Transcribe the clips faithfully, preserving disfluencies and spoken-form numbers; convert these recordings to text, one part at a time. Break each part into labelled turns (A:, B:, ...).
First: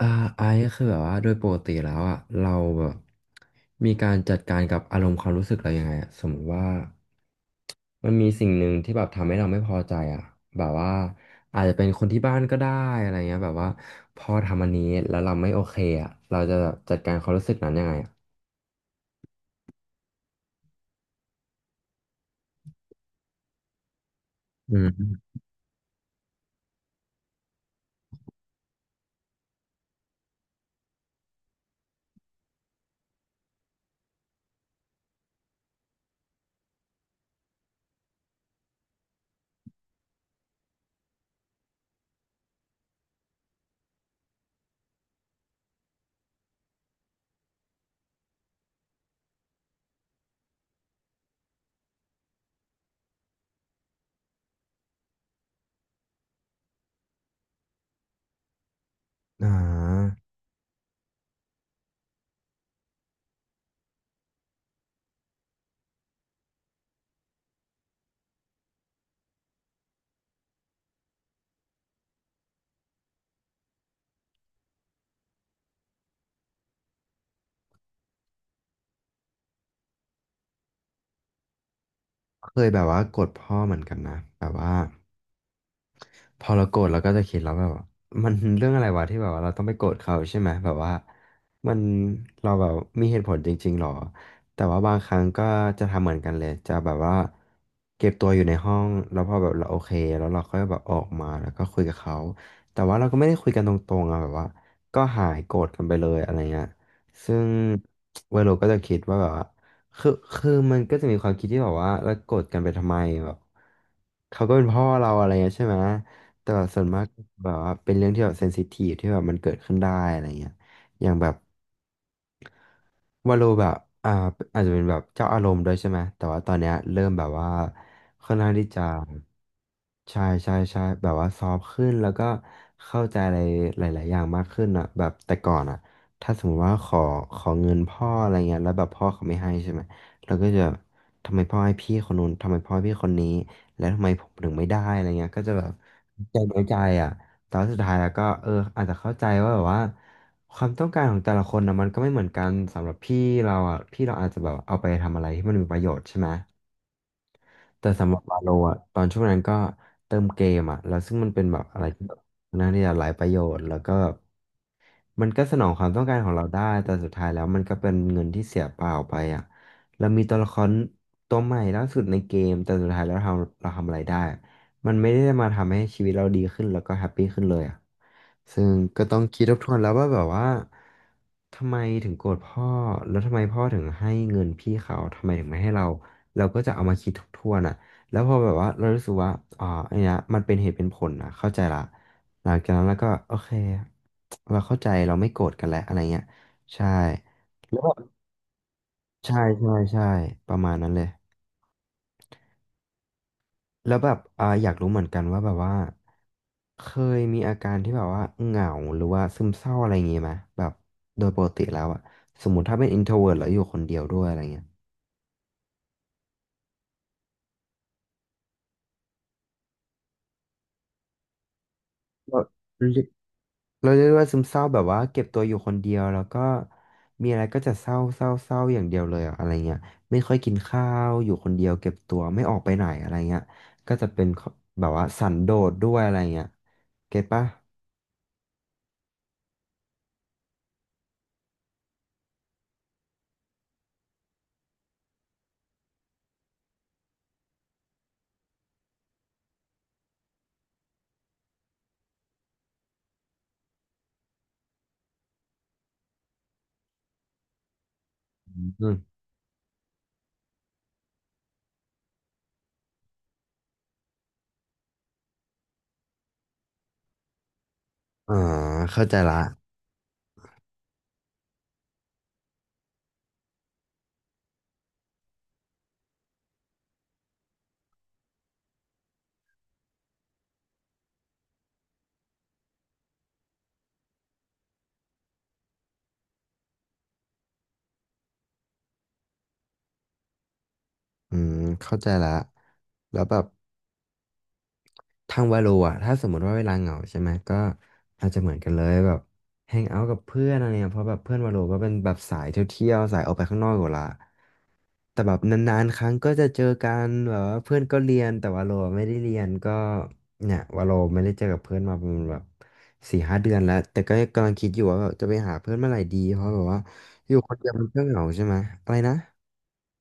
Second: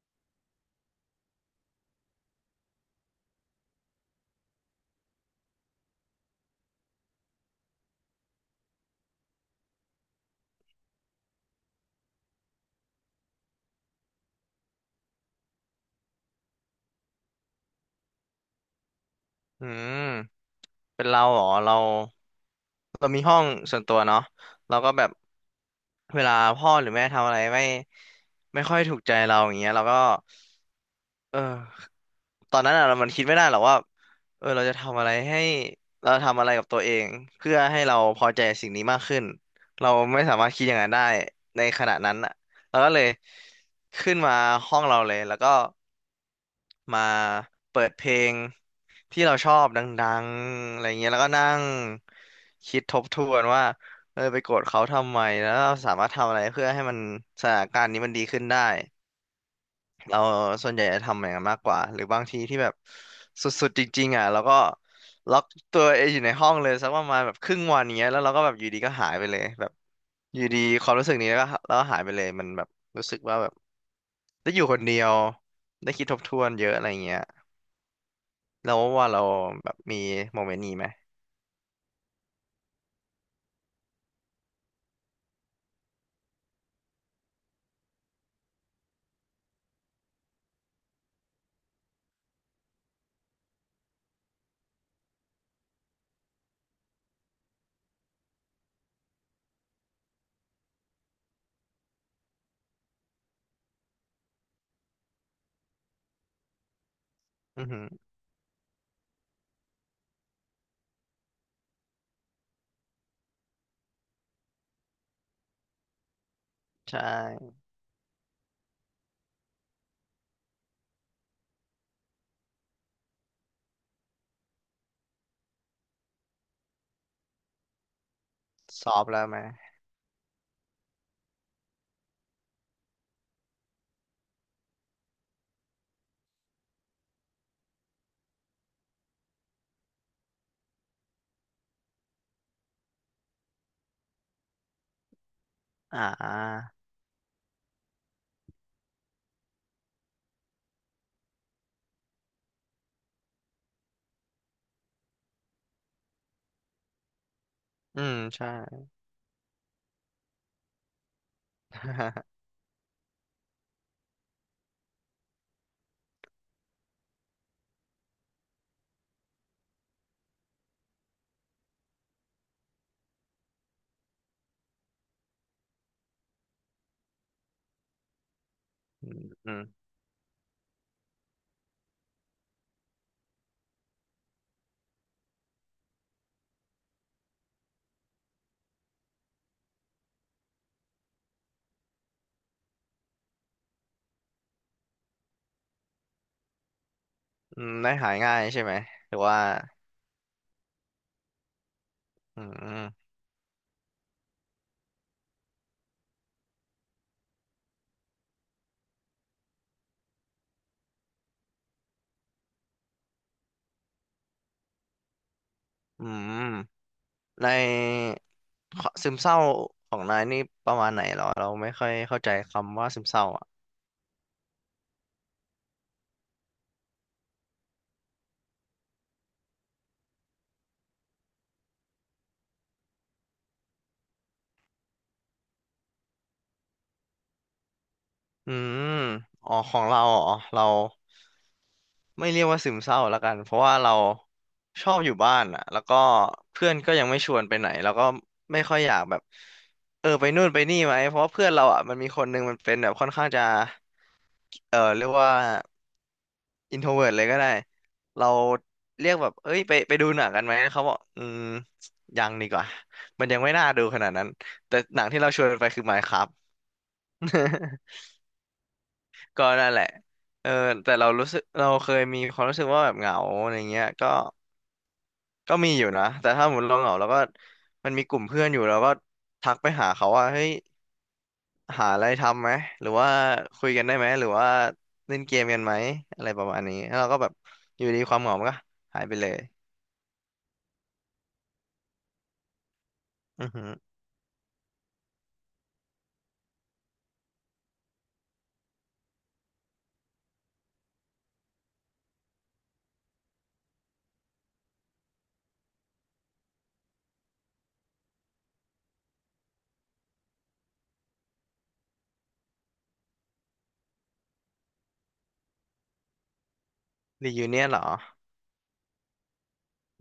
A: อ่าไอซ์ก็คือแบบว่าโดยปกติแล้วอ่ะเราแบบมีการจัดการกับอารมณ์ความรู้สึกเรายังไงอะสมมติว่ามันมีสิ่งหนึ่งที่แบบทำให้เราไม่พอใจอ่ะแบบว่าอาจจะเป็นคนที่บ้านก็ได้อะไรเงี้ยแบบว่าพอทำอันนี้แล้วเราไม่โอเคอ่ะเราจะจัดการความรู้สึกนั้นยังไงอะ
B: อืมเป็นเราเหรอเราเรามีห้องส่วนตัวเนาะ
A: อื
B: เราก็แบบ
A: ม
B: เวลาพ่อหรือแม่ทำอะไรไม่ไม่ค่อยถูกใจเราอย่างเงี้ยเราก็เออตอนนั้นอะเรามันคิดไม่ได้หรอกว่าเออเราจะทำอะไรให้เราทำอะไรกับตัวเองเพื่อให้เราพอใจสิ่งนี้มากขึ้นเราไม่สามารถคิดอย่างนั้นได้ในขณะนั้นอะเราก็เลยขึ้นมาห้องเราเลยแล้วก็ มาเปิดเพลงที่เราชอบดังๆอะไรเงี้ยแล้วก็นั่งคิดทบทวนว่าเออไปโกรธเขาทำไมแล้วเราสามารถทำอะไรเพื่อให้มันสถานการณ์นี้มันดีขึ้นได้
A: อ่า
B: เราส่วนใหญ่จะทำอย่างนั้นมากกว่าหรือบางทีที่แบบสุดๆจริงๆอ่ะแล้วก็ล็อกตัวเองอยู่ในห้องเลยสักประมาณแบบครึ่งวันเงี้ยแล้วเราก็แบบอยู่ดีก็หายไปเลยแบบอยู่ดีความรู้สึกนี้แล้วก็แล้วก็หายไปเลยมันแบบรู้สึกว่าแบบได้อยู่คนเดียวได้คิดทบทวนเยอะอะไรเงี้ย แล้วว่าเราแบบมีโมเมนต์นี้ไหม
A: เคยแบบว่ากดพ่อเหมือนกันนะแบบว่า พอเราโกรธเราก็จะคิดแล้วแบบว่ามันเรื่องอะไรวะที่แบบว่าเราต้องไปโกรธเขาใช่ไหมแบบว่ามันเราแบบมีเหตุผลจริงๆหรอแต่ว่าบางครั้งก็จะทำเหมือนกันเลยจะแบบว่าเก็บตัวอยู่ในห้องแล้วพอแบบเราโอเคแล้วเราก็แบบออกมาแล้วก็คุยกับเขาแต่ว่าเราก็ไม่ได้คุยกันตรงๆอะแบบว่าก็หายโกรธกันไปเลยอะไรเงี้ยซึ่ง
B: อือหือ
A: เวโรก็จะคิดว่าแบบว่าคือคือมันก็จะมีความคิดที่แบบว่าเราโกรธกันไปทำไมแบบเขาก็เป็นพ่อเราอะไรเงี้ยใช่ไหม แต่แบบส่วน
B: ใช
A: มากแบ
B: ่
A: บว่าเป็นเรื่องที่แบบเซนซิทีฟที่แบบมันเกิดขึ้นได้อะไรเงี้ยอย่างแบบ วาโลแบบอ่าอาจจะเป็นแบบเจ้าอารมณ์ด้วยใช่ไหมแต่ว่าตอนเนี้ยเริ่มแบบว่าค่อนข้างที่จะ
B: สอบแล้วไหม
A: ใช่ใช่ใช่แบบว่าซอฟต์ขึ้นแล้วก็เข้าใจอะไรหลายๆอย่างมากขึ้นอ่ะแบบแต่ก่อนอ่ะถ้าสมมติว่าขอขอเงินพ่ออะไรเงี้ยแล้วแบบพ่อเขาไม่ให้ใช่ไหมเราก็จะทำไมพ่อให้พี่คนนู้นทำไมพ่อให้พี่คนนี้แล้วทำไมผมถึงไม่ได้อะไรเงี้ยก็จะแบบ
B: อ่า
A: ใจน้อยใจอ่ะแต่ว่าสุดท้ายแล้วก็เอออาจจะเข้าใจว่าแบบว่า ความต้องการของแต่ละคนนะมันก็ไม่เหมือนกันสำหรับพี่เราอ่ะพี่เราอาจจะแบบเอาไปทำอะไรที่มันมีประโยชน์ใช่ไหมแต่
B: อื
A: สำห
B: ม
A: รับบา
B: ใช่
A: โลอ่ะตอนช่วงนั้นก็เติมเกมอ่ะแล้วซึ่งมันเป็นแบบอะไรที่แบบ น่นางที่จะหลายประโยชน์แล้วก็มันก็สนองความต้องการของเราได้แต่สุดท้ายแล้วมันก็เป็นเงินที่เสียเปล่าไปอ่ะเรามีตัวละครตัวใหม่ล่าสุดในเกมแต่สุดท้ายแล้วเราทำเราทำอะไรได้ มันไม่ได้มาทำให้ชีวิตเราดีขึ้นแล้วก็แฮปปี้ขึ้นเลยอ่ะซึ่งก็
B: อื
A: ต้อ
B: ม
A: งคิด
B: อื
A: ทบ
B: ม
A: ทวนแล้วว่าแบบว่าทำไมถึงโกรธพ่อแล้วทำไมพ่อถึงให้เงินพี่เขาทำไมถึงไม่ให้เราเราก็จะเอามาคิดทบทวนอ่ะแล้วพอแบบว่าเรารู้สึกว่าอ๋ออันเนี้ยมันเป็นเหตุเป็นผลนะเข้าใจละหลังจากนั้นเราก็โอเคเราเข้าใจเราไม่โกรธกันแล้วอะไรเงี้ยใช่
B: อืม
A: แล้วแบ
B: ได้
A: บ
B: หายง่ายใช่ไหมหรือ
A: ใช่
B: ว่า
A: ใช่ใช่ประมาณนั้นเลย
B: อืม
A: แล้วแบบอ่าอยากรู้เหมือนกันว่าแบบว่าเคยมีอาการที่แบบว่าเหงาหรือว่าซึมเศร้าอะไรอย่างงี้ไหมแบบโดยปกติแล้วอะสมมติถ้าเป็น อินโทรเวิร์ต แล้วอยู่คนเดียวด้วยอะไรเงี้ย
B: อืมในขอซึมเศร้าของนายนี่ประมาณไหนเหรอเราไม่ค่อยเข้าใจ
A: เราเ
B: คำว่า
A: รี
B: ซึ
A: ยก
B: มเศร้าอ่ะ
A: เราเรียกว่าซึมเศร้าแบบว่าเก็บตัวอยู่คนเดียวแล้วก็มีอะไรก็จะเศร้าเศร้าเศร้าอย่างเดียวเลยอะอะไรเงี้ยไม่ค่อยกินข้าวอยู่คนเดียวเก็บตัวไม่ออกไปไหนอะไรเงี้ยก็จะเป็นแบบว่าสันโดษด้วยอะไรเงี้ยเก็ตปะ
B: อืมอ๋อของเราอ๋อเรา ไม่เรียกว่าซึมเศร้าละกันเพราะว่าเราชอบอยู่บ้านอ่ะแล้วก็เพื่อนก็ยังไม่ชวนไปไหนแล้วก็ไม่ค่อยอยากแบบเออไปนู่นไปนี่ไหมเพราะว่าเพื่อนเราอ่ะมันมีคนหนึงมันเป็นแบบค่อนข้างจะเออเรียกว่าอินโทรเวิร์ตเลยก็ได้เรา
A: อื
B: เรี
A: ม
B: ยกแบบเอ้ยไปไปดูหนังกันไหมเขาบอกอืมยังดีกว่ามันยังไม่น่าดูขนาดนั้นแต่หนังที่เราชวนไปคือ m i n e c r a f
A: อ่าเข้าใจละ
B: ก็นั่นแหละเออแต่เรารู้สึกเราเคยมีความรู้สึกว่าแบบเหงาอะไรเงี้ยก็ ก็มีอยู่นะแต่ถ้าหมดเราเหงาเราก็มันมีกลุ่มเพื่อนอยู่เราก็ทักไปหาเขาว่าเฮ้ยหาอะไรทำไหมหรือว่าคุยกันได้ไหมหรือว่าเล่นเกมกันไหมอะไรประมาณนี้แล้วเราก็แบบอยู่ดีความเหงามันก็หายไปเลย
A: อืมเข้าใจละแล้วแบบ
B: อือหือ
A: ทางวาโลอ่ะถ้าสมมติว่าเวลาเหงาใช่ไหมก็อาจจะเหมือนกันเลยแบบแฮงเอาท์กับเพื่อนอะไรเนี่ยเพราะแบบเพื่อนวาโลก็เป็นแบบสายเที่ยวๆสายออกไปข้างนอกอยู่ละแต่แบบนานๆครั้งก็จะเจอกันแบบว่าเพื่อนก็เรียนแต่วาโลไม่ได้เรียนก็เนี่ยวาโลไม่ได้เจอกับเพื่อนมาประมาณแบบสี่ห้าเดือนแล้วแต่ก็กำลังคิดอยู่ว่าแบบจะไปหาเพื่อนเมื่อไหร่ดีเพราะแบบว่าอ
B: รี
A: ยู่
B: ยู
A: คน
B: เนีย
A: เดี
B: น
A: ยว
B: เหร
A: มั
B: อ
A: นก็เหงาใช่ไหมอะไรนะ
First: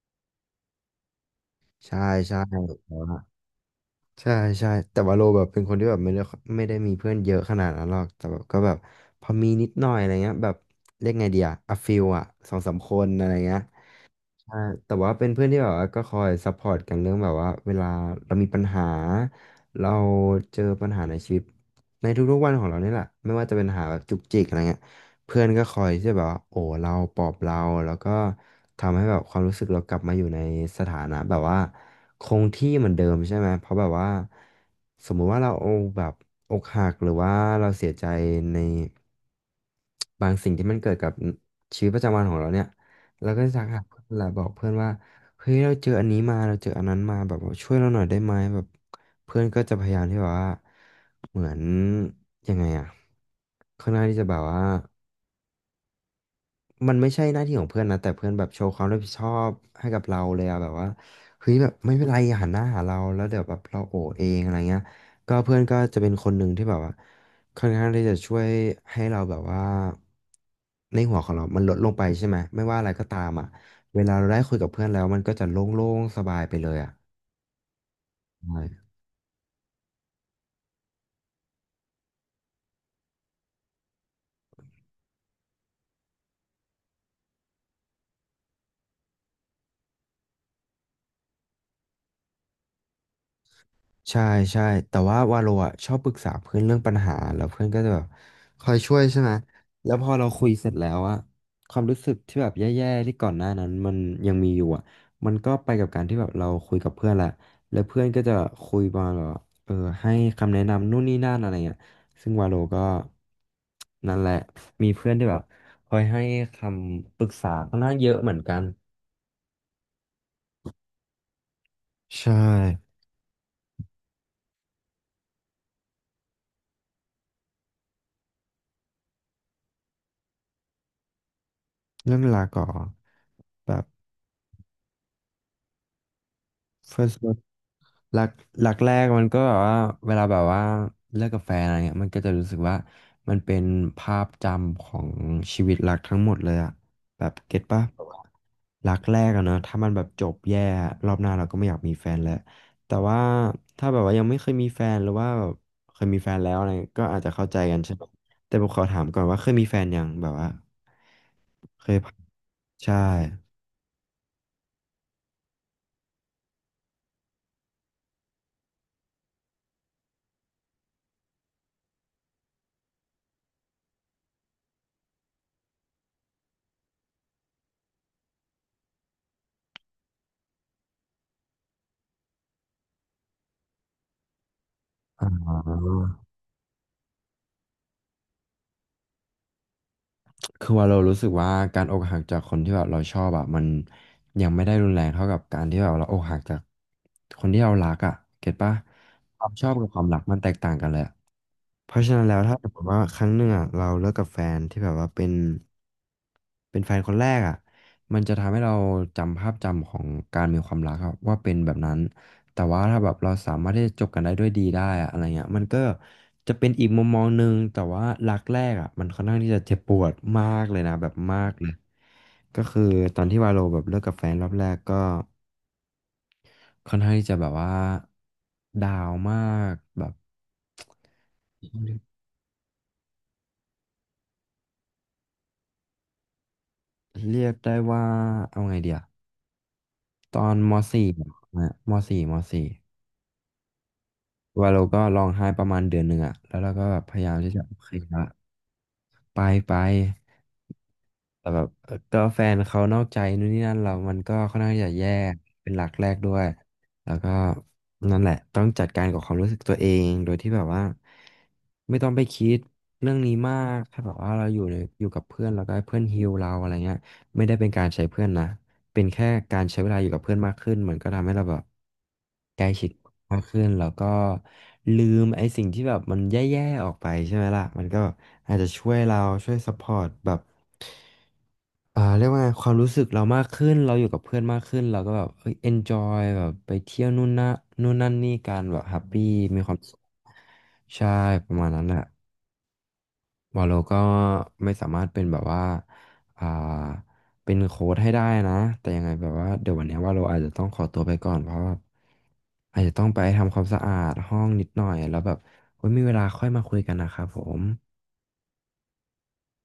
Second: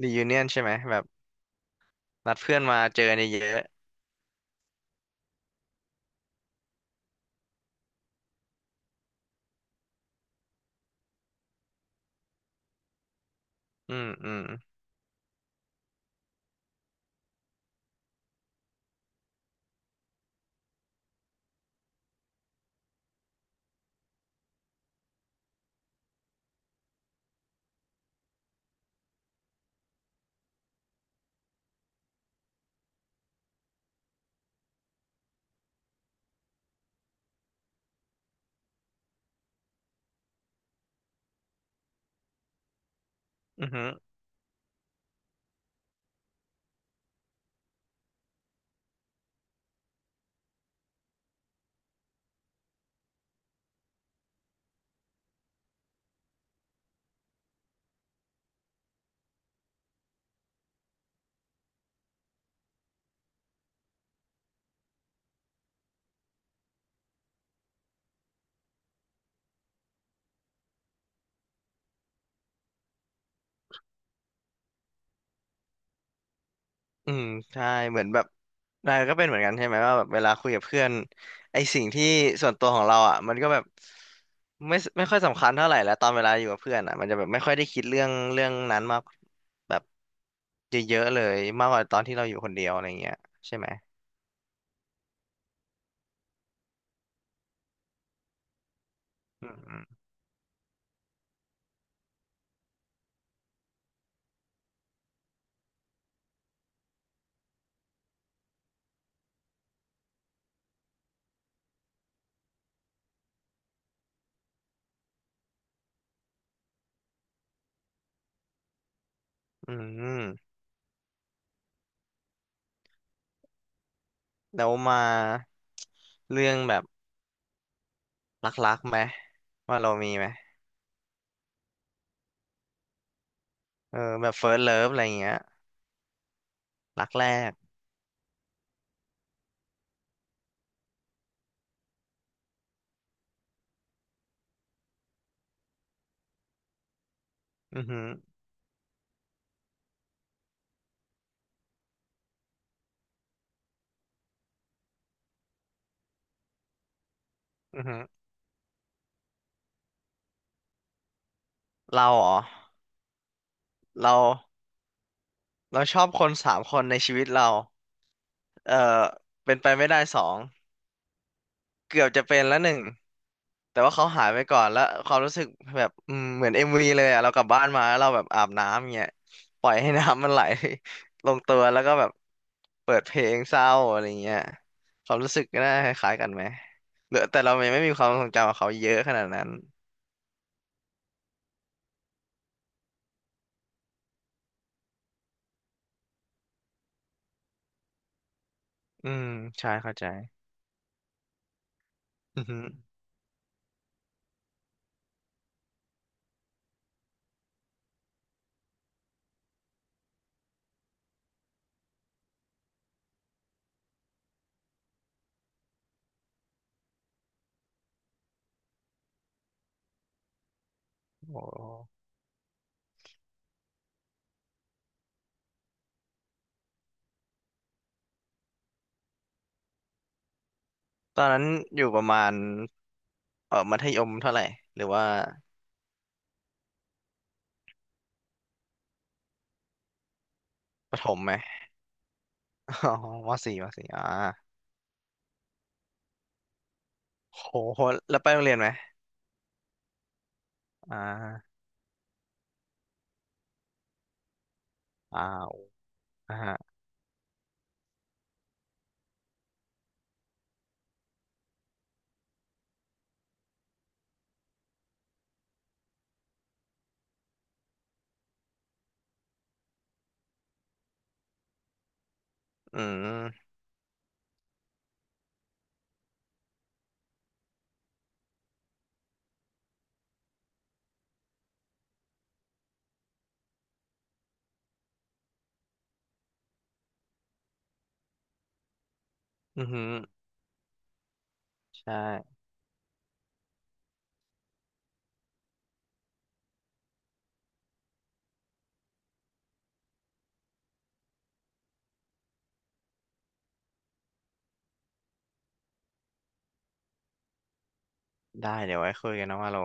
B: รียูเนียนใช่ไหมแบบ
A: ใช่
B: นั
A: ใช่
B: ดเพื่อนมาเจอกันเยอะ
A: ใช่ใช่แต่ว่าโลแบบเป็นคนที่แบบไม่ได้ไม่ได้มีเพื่อนเยอะขนาดนั้นหรอกแต่แบบก็แบบพอมีนิดหน่อยอะไรเงี้ยแบบเรียกไงดีอะอะฟิลอะสองสามคนอะไรเงี้ย
B: ๆอืมอืม
A: ใช่แต่ว่าเป็นเพื่อนที่แบบว่าก็คอยซัพพอร์ตกันเรื่องแบบว่าเวลาเรามีปัญหาเราเจอปัญหาในชีวิตในทุกๆวันของเรานี่แหละไม่ว่าจะเป็นปัญหาแบบจุกจิกอะไรเงี้ยเพื่อนก็คอยที่จะแบบว่าโอ้เราปลอบเราแล้วก็ทำให้แบบความรู้สึกเรากลับมาอยู่ในสถานะแบบว่าคงที่เหมือนเดิมใช่ไหมเพราะแบบว่าสมมุติว่าเราแบบอกหักหรือว่าเราเสียใจในบางสิ่งที่มันเกิดกับชีวิตประจำวันของเราเนี่ย แล้วก็สั
B: อื
A: ก
B: อ
A: หา
B: หือ
A: เพื่อนแหละบอกเพื่อนว่าเฮ้ยเราเจออันนี้มาเราเจออันนั้นมาแบบว่าช่วยเราหน่อยได้ไหมแบบเพื่อนก็จะพยายามที่แบบว่าเหมือนยังไงอะค่อนข้างที่จะแบบว่า มันไม่ใช่หน้าที่ของเพื่อนนะแต่เพื่อนแบบโชว์ความรับผิดชอบให้กับเราเลยอะแบบว่าเฮ้ยแบบไม่เป็นไราหันหน้าหาเราแล้วเดี๋ยวแบบเราโอเองอะไรเงี้ยก็เพื่อนก็จะเป็นคนหนึ่งที่แบบว่าค่อนข้างที่จะช่วยให้เราแบบว่าในหัวของเรามันลดลงไปใช่ไหมไม่ว่าอะไรก็ตามอะเวลาเราได้คุยกับเพื่อนแล้วมันก็จะโล่งๆสบายไปเลยอะ
B: อืมใช่เหมือนแบบนายก็เป็นเหมือนกันใช่ไหมว่าแบบเวลาคุยกับเพื่อนไอสิ่งที่ส่วนตัวของเราอ่ะมันก็แบบไม่ไม่ค่อยสำคัญเท่าไหร่แล้วตอนเวลาอยู่กับเพื่อนอ่ะมันจะแบบไม่ค่อยได้คิดเรื่องเรื่องนั้นมากแบบเยอะๆเลยมากกว่าตอนที่เราอยู่คนเดียวอะไรเงี้ยใช่ไหม
A: ใช่ใช่แต่ว่าวาโลอ่ะชอบปรึกษาเพื่อนเรื่องปัญหาแล้วเพื่อนก็จะแบบคอยช่วยใช่ไหม
B: อืมอืม
A: แล้วพอเราคุยเสร็จแล้วอะความรู้สึกที่แบบแย่ๆที่ก่อนหน้านั้นมันยังมีอยู่อะมันก็ไปกับการที่แบบเราคุยกับเพื่อนแหละแล้วเพื่อนก็จะคุยประมาณแบบว่าเออให้คำแนะนำนู่นนี่นั่นอะไรเงี้ยซึ่งวาโลก็นั่นแหละมีเพื่อนที่แบบคอยให้คำปรึกษาค่อนข้างเยอะเหมือนกัน
B: อืม
A: ใช่
B: แล้วมาเรื่องแบบรักๆไหมว่าเรามีไหม
A: เรื่องเวลาก่อนแบบ
B: เออแบบ เฟิร์สต์ เลิฟ อะไรเงี้ยรัก
A: เฟิร์สท์
B: แรก
A: หลักหลักแรกมันก็แบบว่าเวลาแบบว่าเลิกกับแฟนอะไรเงี้ยมันก็จะรู้สึกว่ามันเป็นภาพจำของชีวิตรักทั้งหมดเลยอะแบบเก็ต
B: อื
A: ปะ
B: อ
A: แบ
B: หือ
A: บว่ารักแรกอะเนอะถ้ามันแบบจบแย่อะรอบหน้าเราก็ไม่อยากมีแฟนแล้วแต่ว่าถ้าแบบว่ายังไม่เคยมีแฟนหรือว่าแบบเคยมีแฟนแล้วอะไรเงี้ยก็อาจจะเข้าใจกั
B: อื
A: น
B: อ
A: ใช่
B: หือ
A: ปะแต่ผมขอถามก่อนว่าเคยมีแฟนยังแบบว่าเคย
B: เรา
A: ผ่าน
B: เหรอ
A: ใช่
B: เราเราชอบคนสามคนในชีวิตเรา เอ่อเป็นไปไม่ได้สองเกือบจะเป็นแล้วหนึ่งแต่ว่าเขาหายไปก่อนแล้วความรู้สึกแบบอืมเหมือนเอ็มวีเลยอะเรากลับบ้านมาแล้วเราแบบอาบน้ำเงี้ยปล่อยให้น้ำมันไหล ลงตัวแล้วก็แบบเปิดเพลงเศร้าอะไรเงี้ยความ
A: อ๋
B: รู้สึกน่าคล้ายๆกั
A: อ
B: นไหมเหรือแต่เรายังไม่มีความทรงจำกับเขาเยอะขนาดนั้น
A: คือว่าเรารู้สึกว่าการอกหักจากคนที่แบบเราชอบอะมันยังไม่ได้รุนแรงเท่ากับการที่แบบเราอกหักจากคนที่เรารักอะเก็ตปะ
B: อืม
A: ความชอ
B: ใช่
A: บกับ
B: เข้า
A: ควา
B: ใจ
A: มรักมันแตกต่างกันเลยอะ เพราะฉะนั้นแล้
B: อื
A: ว
B: อ
A: ถ้า
B: ฮึ
A: สมมติว่าครั้งหนึ่งอ่ะเราเลิกกับแฟนที่แบบว่าเป็นเป็นแฟนคนแรกอ่ะมันจะทำให้เราจำภาพจำของการมีความรักครับว่าเป็นแบบนั้นแต่ว่าถ้าแบบเราสามารถที่จะจบกันได้ด้วยดีได้อะอะไรเงี้ยมันก็จะเป็นอีกมุมมองหนึ่งแต่ว่ารักแรกอ่ะมันค่อนข้างที่จะเจ็บปวดมากเลยนะแบบ
B: โอ
A: มากเลย
B: ้
A: ก็คือตอนที่วาโลแบบเลิกกับแฟนรอบแรกก็ค่อนข้างที่จะแบบว่าดาวมากแบบ
B: ตอนนั้นอยู่ประมาณเออมัธยมเท่าไหร่หรือว่า
A: เรียกได้ว่า เอาไงเดียตอนม
B: ประถ
A: สี่
B: มไหม
A: นะมสี่มสี่
B: อ๋อมอสี่ มอสี่อ่า
A: ว่าเราก็ร้องไห้ประมาณเดือนหนึ่งอะแล้วเราก็แบบพยายาม
B: โห
A: ที่จะโอ
B: โห
A: เค
B: แล้ว
A: ละ
B: ไปโรงเรียนไหม
A: ไปไป
B: อ่
A: แต่
B: า
A: แบบเอ่อก็แฟนเขานอกใจนู่นนี่นั่นเรามันก็ค่อนข้างจะแย่
B: อ่า
A: เป็นหลักแรกด้
B: อ่า
A: วย
B: ฮะ
A: แล้วก็นั่นแหละต้องจัดการกับความรู้สึกตัวเองโดยที่แบบว่าไม่ต้องไปคิดเรื่องนี้มากถ้าแบบว่าเราอยู่ในอยู่กับเพื่อนแล้วก็ให้เพื่อนฮีลเราอะไรเงี้ยไม่ได้เป็นการใช้เพื่อนนะเป็นแค่การใช้เวลาอยู่กับเพื่อนมากขึ้นมันก็ทำให้เราแบบใกล้
B: อื
A: ชิด มาก
B: ม
A: ขึ้นแล้วก็ลืมไอ้สิ่งที่แบบมันแย่ๆออกไปใช่ไหมล่ะมันก็อาจจะช่วยเราช่วยซัพพอร์ตแบบเอ่อเรียกว่าไงความรู้สึกเรามากขึ้นเราอยู่กับเพื่อนมากขึ้นเราก็แบบเอ้ย enjoy แบบไปเที่ยวนู่นนะนู่นนั่นนี่กันแบบแฮปปี้มี
B: อือ
A: ความ
B: หือ
A: สุขใช่ประมาณนั้
B: ใช
A: นแหละ
B: ่
A: วาโลก็ไม่สามารถเป็นแบบว่าอ่าเป็นโค้ดให้ได้นะ แต่ยังไงแบบว่าเดี๋ยววันเนี้ยว่าเราอาจจะต้องขอตัวไปก่อน เพราะว่าอาจจะต้องไปทำความสะอาดห้องนิดหน่อย แล้วแบบไว้มีเวลาค่อยมาคุยกันนะครับผม
B: ได้ เดี๋ยวไว้คุยกันนะว่าโล